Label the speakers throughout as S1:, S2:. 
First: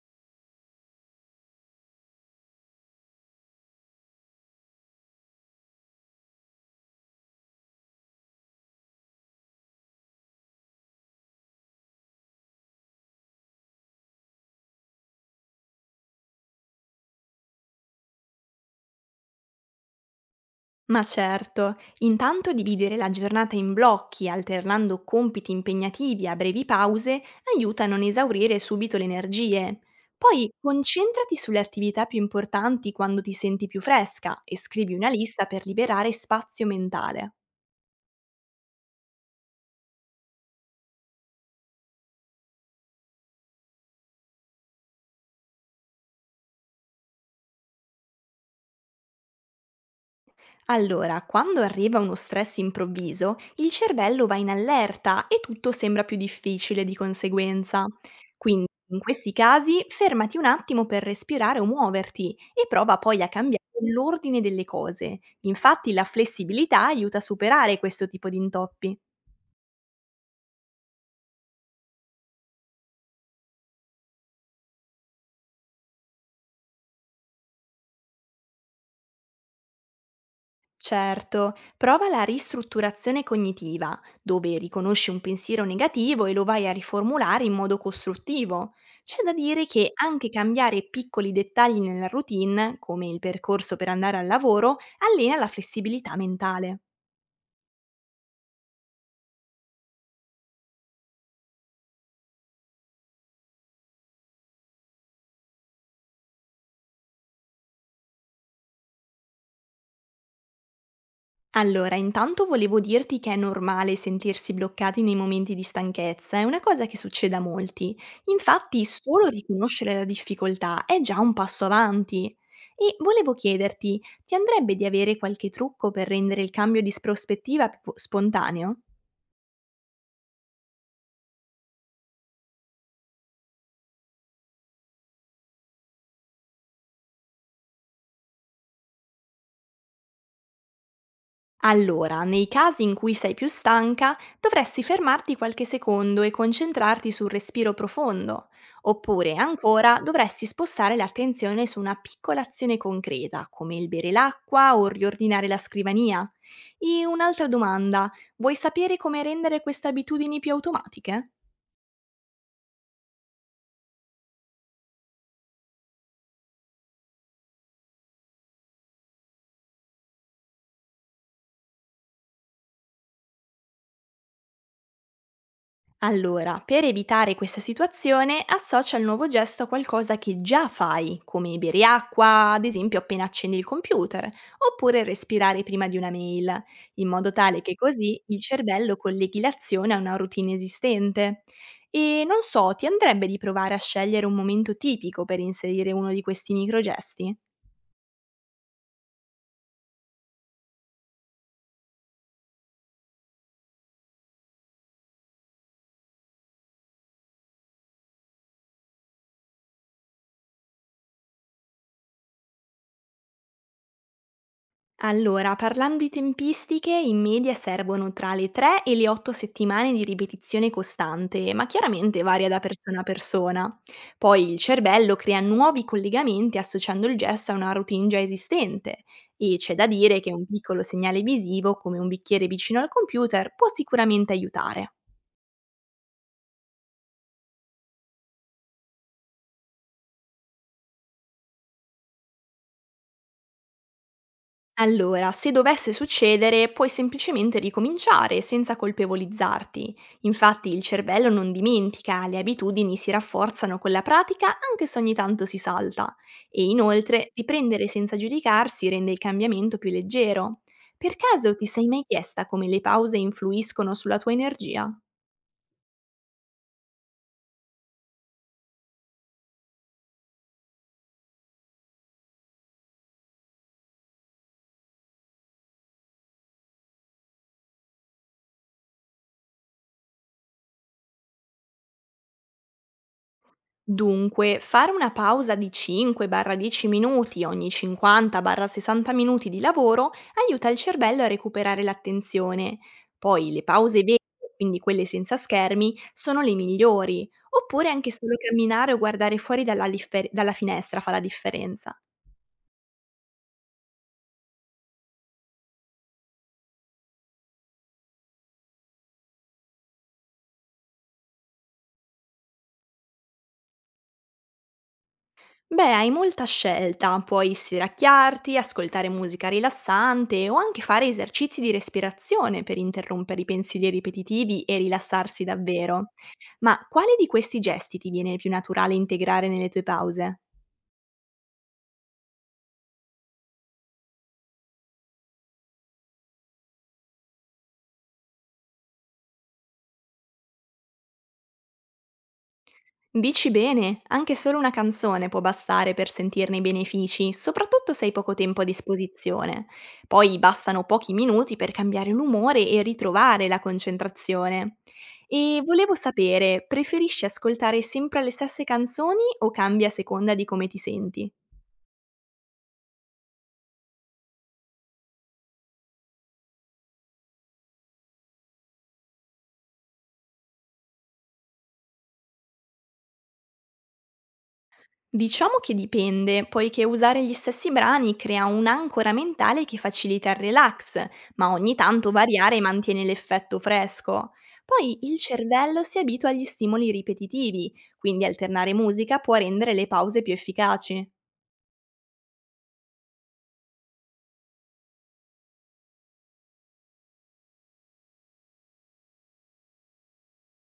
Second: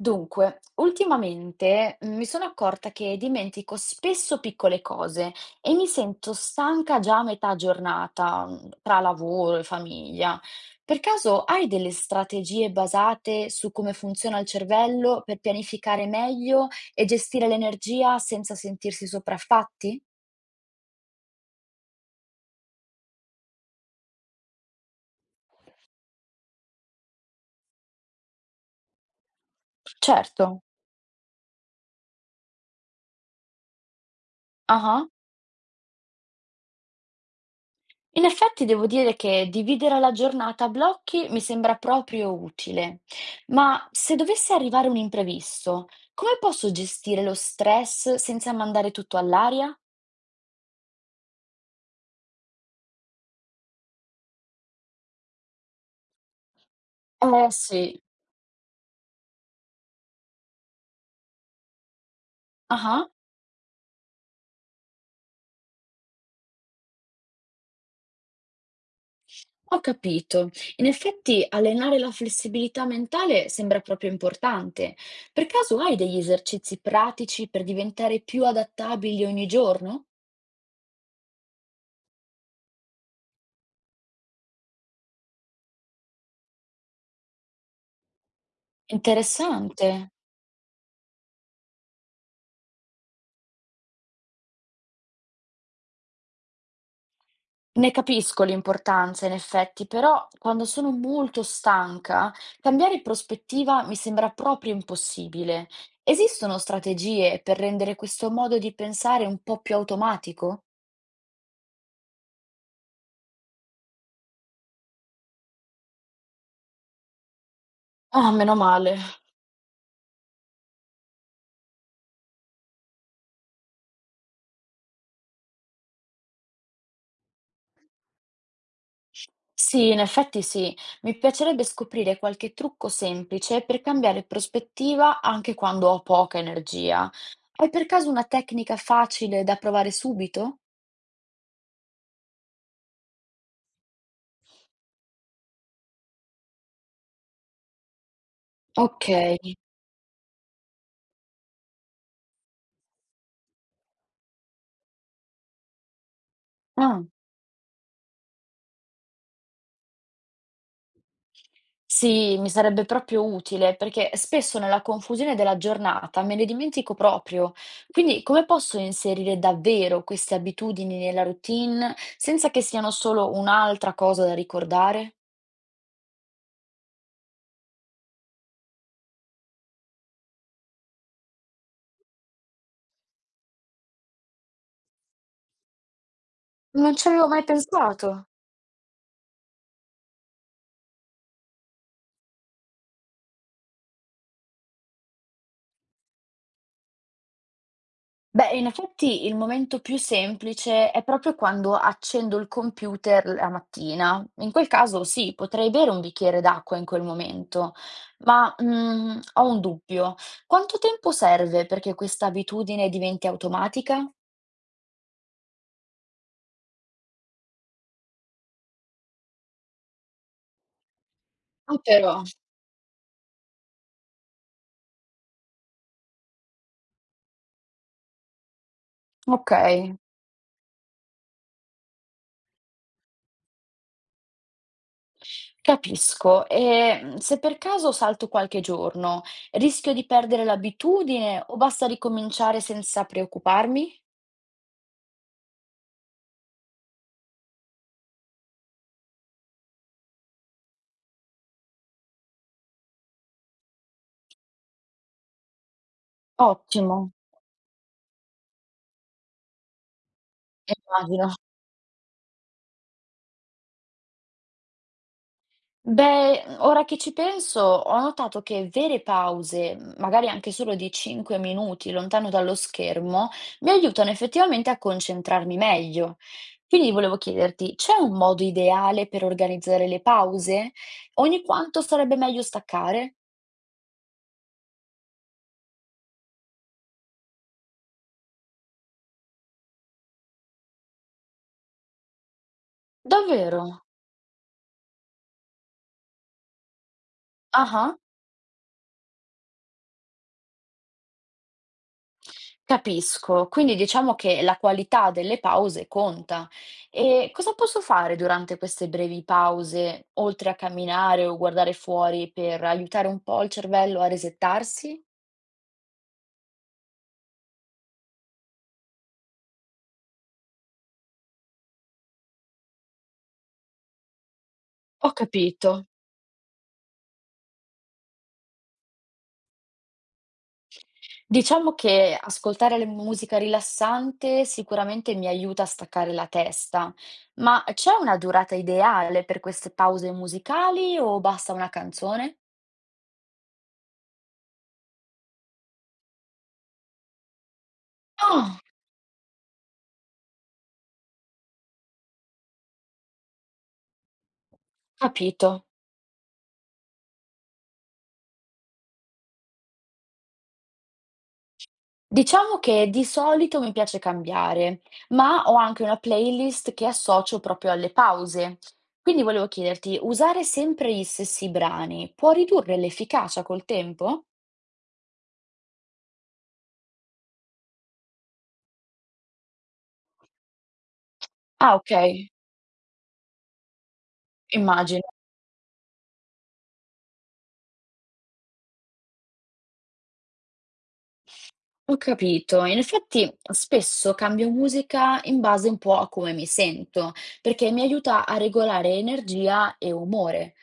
S1: Dunque, ultimamente mi sono accorta che dimentico spesso piccole cose e mi sento stanca già a metà giornata, tra lavoro e famiglia. Per caso hai delle strategie basate su come funziona il cervello per pianificare meglio e gestire l'energia senza sentirsi sopraffatti?
S2: Ma certo, intanto dividere la giornata in blocchi, alternando compiti impegnativi a brevi pause, aiuta a non esaurire subito le energie.
S1: Certo.
S2: Poi concentrati sulle attività più importanti quando ti senti più fresca e scrivi
S1: Ah.
S2: una lista per liberare spazio mentale.
S1: In effetti devo dire che dividere la giornata a blocchi mi sembra proprio utile, ma se dovesse arrivare un imprevisto, come posso gestire lo stress senza mandare tutto all'aria?
S2: Allora, quando arriva uno stress improvviso, il cervello va in allerta e tutto sembra più difficile di
S1: Eh
S2: conseguenza.
S1: sì.
S2: Quindi, in questi casi, fermati un attimo per respirare o muoverti e prova
S1: Ah,
S2: poi a cambiare l'ordine delle cose. Infatti, la flessibilità aiuta a superare questo tipo di intoppi.
S1: ho capito. In effetti allenare la flessibilità mentale sembra proprio importante. Per caso hai degli esercizi pratici per diventare più adattabili ogni giorno?
S2: Certo, prova la ristrutturazione cognitiva, dove riconosci un pensiero negativo e lo vai a riformulare in modo costruttivo. C'è da dire
S1: Interessante.
S2: che anche cambiare piccoli dettagli nella routine, come il percorso per andare al lavoro, allena la flessibilità mentale.
S1: Ne capisco l'importanza in effetti, però quando sono molto stanca, cambiare prospettiva mi sembra proprio impossibile. Esistono strategie per rendere questo modo di pensare un po' più automatico?
S2: Allora, intanto volevo dirti che è normale sentirsi bloccati nei momenti di stanchezza, è una cosa che succede a molti.
S1: Ah, meno
S2: Infatti,
S1: male.
S2: solo riconoscere la difficoltà è già un passo avanti. E volevo chiederti, ti andrebbe di avere qualche trucco per rendere il cambio di prospettiva più spontaneo?
S1: Sì, in effetti sì. Mi piacerebbe scoprire qualche trucco semplice per cambiare prospettiva anche quando ho poca energia. Hai per caso una tecnica facile da provare subito?
S2: Allora, nei casi in cui sei più stanca, dovresti fermarti qualche secondo e concentrarti sul respiro profondo.
S1: Ok.
S2: Oppure, ancora, dovresti spostare l'attenzione su una piccola azione concreta, come il bere l'acqua o riordinare la scrivania.
S1: Ah.
S2: E un'altra domanda, vuoi sapere come rendere queste abitudini più automatiche?
S1: Sì, mi sarebbe proprio utile, perché spesso nella confusione della giornata me ne dimentico proprio. Quindi come posso inserire davvero queste abitudini nella routine senza che siano solo un'altra cosa da ricordare?
S2: Allora, per evitare questa situazione, associa il nuovo gesto a qualcosa che già fai, come bere acqua, ad esempio appena accendi il computer, oppure respirare prima di una mail,
S1: Non
S2: in
S1: ci avevo
S2: modo
S1: mai
S2: tale che così
S1: pensato.
S2: il cervello colleghi l'azione a una routine esistente. E non so, ti andrebbe di provare a scegliere un momento tipico per inserire uno di questi microgesti?
S1: Beh, in effetti il momento più semplice è proprio quando accendo il computer la mattina. In quel caso sì, potrei bere un bicchiere d'acqua in quel momento, ma ho un dubbio. Quanto tempo serve perché questa abitudine diventi automatica?
S2: Allora, parlando di tempistiche, in media servono tra le 3 e le 8 settimane di ripetizione costante, ma
S1: Ah,
S2: chiaramente
S1: però,
S2: varia da persona a persona. Poi il cervello crea nuovi collegamenti associando il gesto a una routine già esistente
S1: ok,
S2: e c'è da dire che un piccolo segnale visivo come un bicchiere vicino al computer può sicuramente aiutare.
S1: capisco. E se per caso salto qualche giorno, rischio di perdere l'abitudine o basta ricominciare senza preoccuparmi?
S2: Allora, se dovesse succedere, puoi semplicemente ricominciare senza colpevolizzarti. Infatti il cervello non dimentica, le abitudini si rafforzano con la pratica anche se ogni tanto si salta. E
S1: Ottimo,
S2: inoltre, riprendere senza giudicarsi rende il cambiamento più leggero. Per
S1: immagino.
S2: caso ti sei mai chiesta come le pause influiscono sulla tua energia?
S1: Beh, ora che ci penso, ho notato che vere pause, magari anche solo di 5 minuti lontano dallo schermo, mi aiutano effettivamente a concentrarmi meglio. Quindi volevo chiederti, c'è un modo ideale per organizzare le pause? Ogni quanto sarebbe meglio staccare?
S2: Dunque, fare una pausa di 5-10 minuti ogni 50-60 minuti di lavoro aiuta il cervello a recuperare l'attenzione. Poi le
S1: Davvero?
S2: pause vere, quindi quelle senza schermi, sono le migliori, oppure
S1: Ah.
S2: anche solo camminare o guardare fuori dalla finestra fa la differenza.
S1: Capisco, quindi diciamo che la qualità delle pause conta. E cosa posso fare durante queste brevi pause, oltre a camminare o guardare fuori per aiutare un po' il cervello a resettarsi?
S2: Beh, hai molta scelta, puoi stiracchiarti, ascoltare musica rilassante o anche fare esercizi di respirazione per interrompere i pensieri ripetitivi e
S1: Ho
S2: rilassarsi
S1: capito.
S2: davvero. Ma quale di questi gesti ti viene più naturale integrare nelle tue pause?
S1: Diciamo che ascoltare la musica rilassante sicuramente mi aiuta a staccare la testa, ma c'è una durata ideale per queste pause musicali o basta una canzone?
S2: Dici bene, anche solo una canzone può bastare per sentirne i benefici, soprattutto se hai poco tempo
S1: Ah,
S2: a disposizione. Poi bastano pochi minuti per cambiare l'umore e ritrovare la concentrazione. E
S1: capito.
S2: volevo sapere, preferisci ascoltare sempre le stesse canzoni o cambia a seconda di come ti senti?
S1: Diciamo che di solito mi piace cambiare, ma ho anche una playlist che associo proprio alle pause. Quindi volevo chiederti, usare sempre gli stessi brani può ridurre l'efficacia col tempo?
S2: Diciamo che dipende, poiché usare gli stessi brani crea un'ancora mentale che facilita il relax, ma ogni
S1: Ah, ok,
S2: tanto variare mantiene l'effetto fresco. Poi
S1: immagino.
S2: il cervello si abitua agli stimoli ripetitivi, quindi alternare musica può rendere le pause più efficaci.
S1: Ho capito. In effetti spesso cambio musica in base un po' a come mi sento, perché mi aiuta a regolare energia e umore.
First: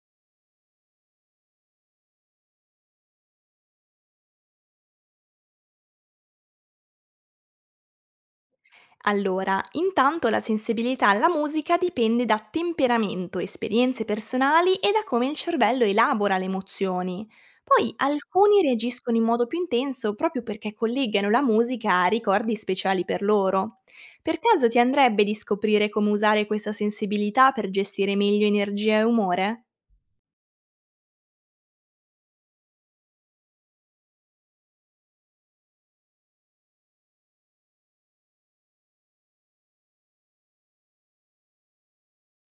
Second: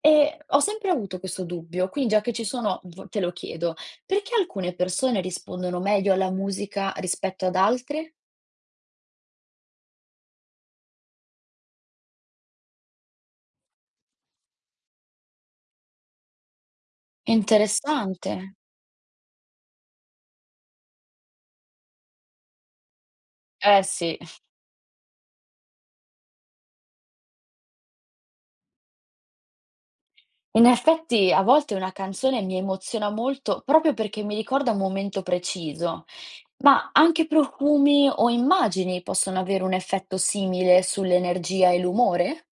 S1: E ho sempre avuto questo dubbio, quindi già che ci sono, te lo chiedo, perché alcune persone rispondono meglio alla musica rispetto ad altre?
S2: Allora, intanto la sensibilità alla musica dipende da temperamento, esperienze personali e da come il cervello elabora le emozioni. Poi
S1: Interessante.
S2: alcuni reagiscono in modo più intenso proprio perché collegano la musica a ricordi speciali per loro.
S1: Eh sì,
S2: Per caso ti andrebbe di scoprire come usare questa sensibilità per gestire meglio energia e umore?
S1: in effetti a volte una canzone mi emoziona molto proprio perché mi ricorda un momento preciso. Ma anche profumi o immagini possono avere un effetto simile sull'energia e l'umore?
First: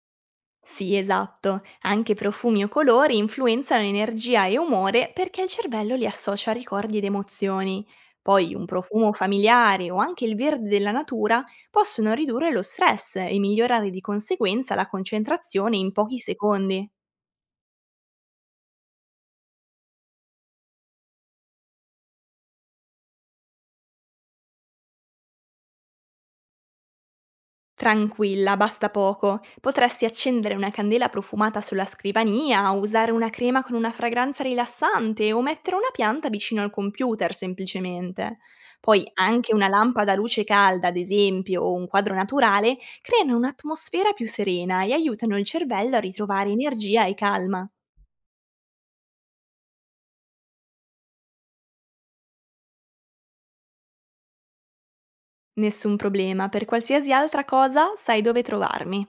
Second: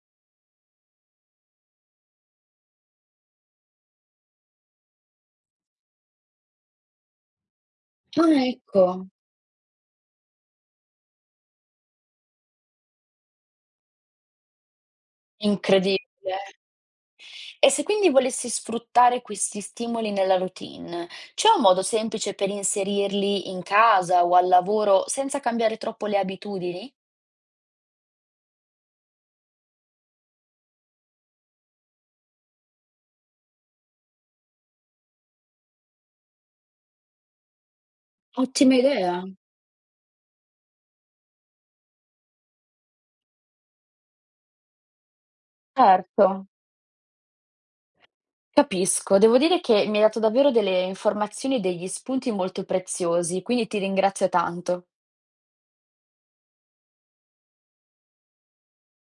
S2: Sì, esatto. Anche profumi o colori influenzano energia e umore perché il cervello li associa a ricordi ed emozioni.
S1: Ah,
S2: Poi un
S1: ecco.
S2: profumo familiare o anche il verde della natura possono ridurre lo stress e migliorare di conseguenza la concentrazione in pochi
S1: Incredibile.
S2: secondi.
S1: E se quindi volessi sfruttare questi stimoli nella routine, c'è un modo semplice per inserirli in casa o al lavoro senza cambiare troppo le abitudini?
S2: Tranquilla, basta poco. Potresti accendere una candela profumata sulla scrivania, usare una crema con una fragranza rilassante o mettere una pianta vicino al computer semplicemente.
S1: Ottima
S2: Poi
S1: idea.
S2: anche una lampada a luce calda, ad esempio, o un quadro naturale, creano un'atmosfera più serena e aiutano il cervello a
S1: Certo,
S2: ritrovare energia e calma.
S1: capisco. Devo dire che mi hai dato davvero delle informazioni e degli spunti molto preziosi, quindi ti ringrazio tanto.
S2: Nessun problema, per qualsiasi altra cosa sai dove trovarmi.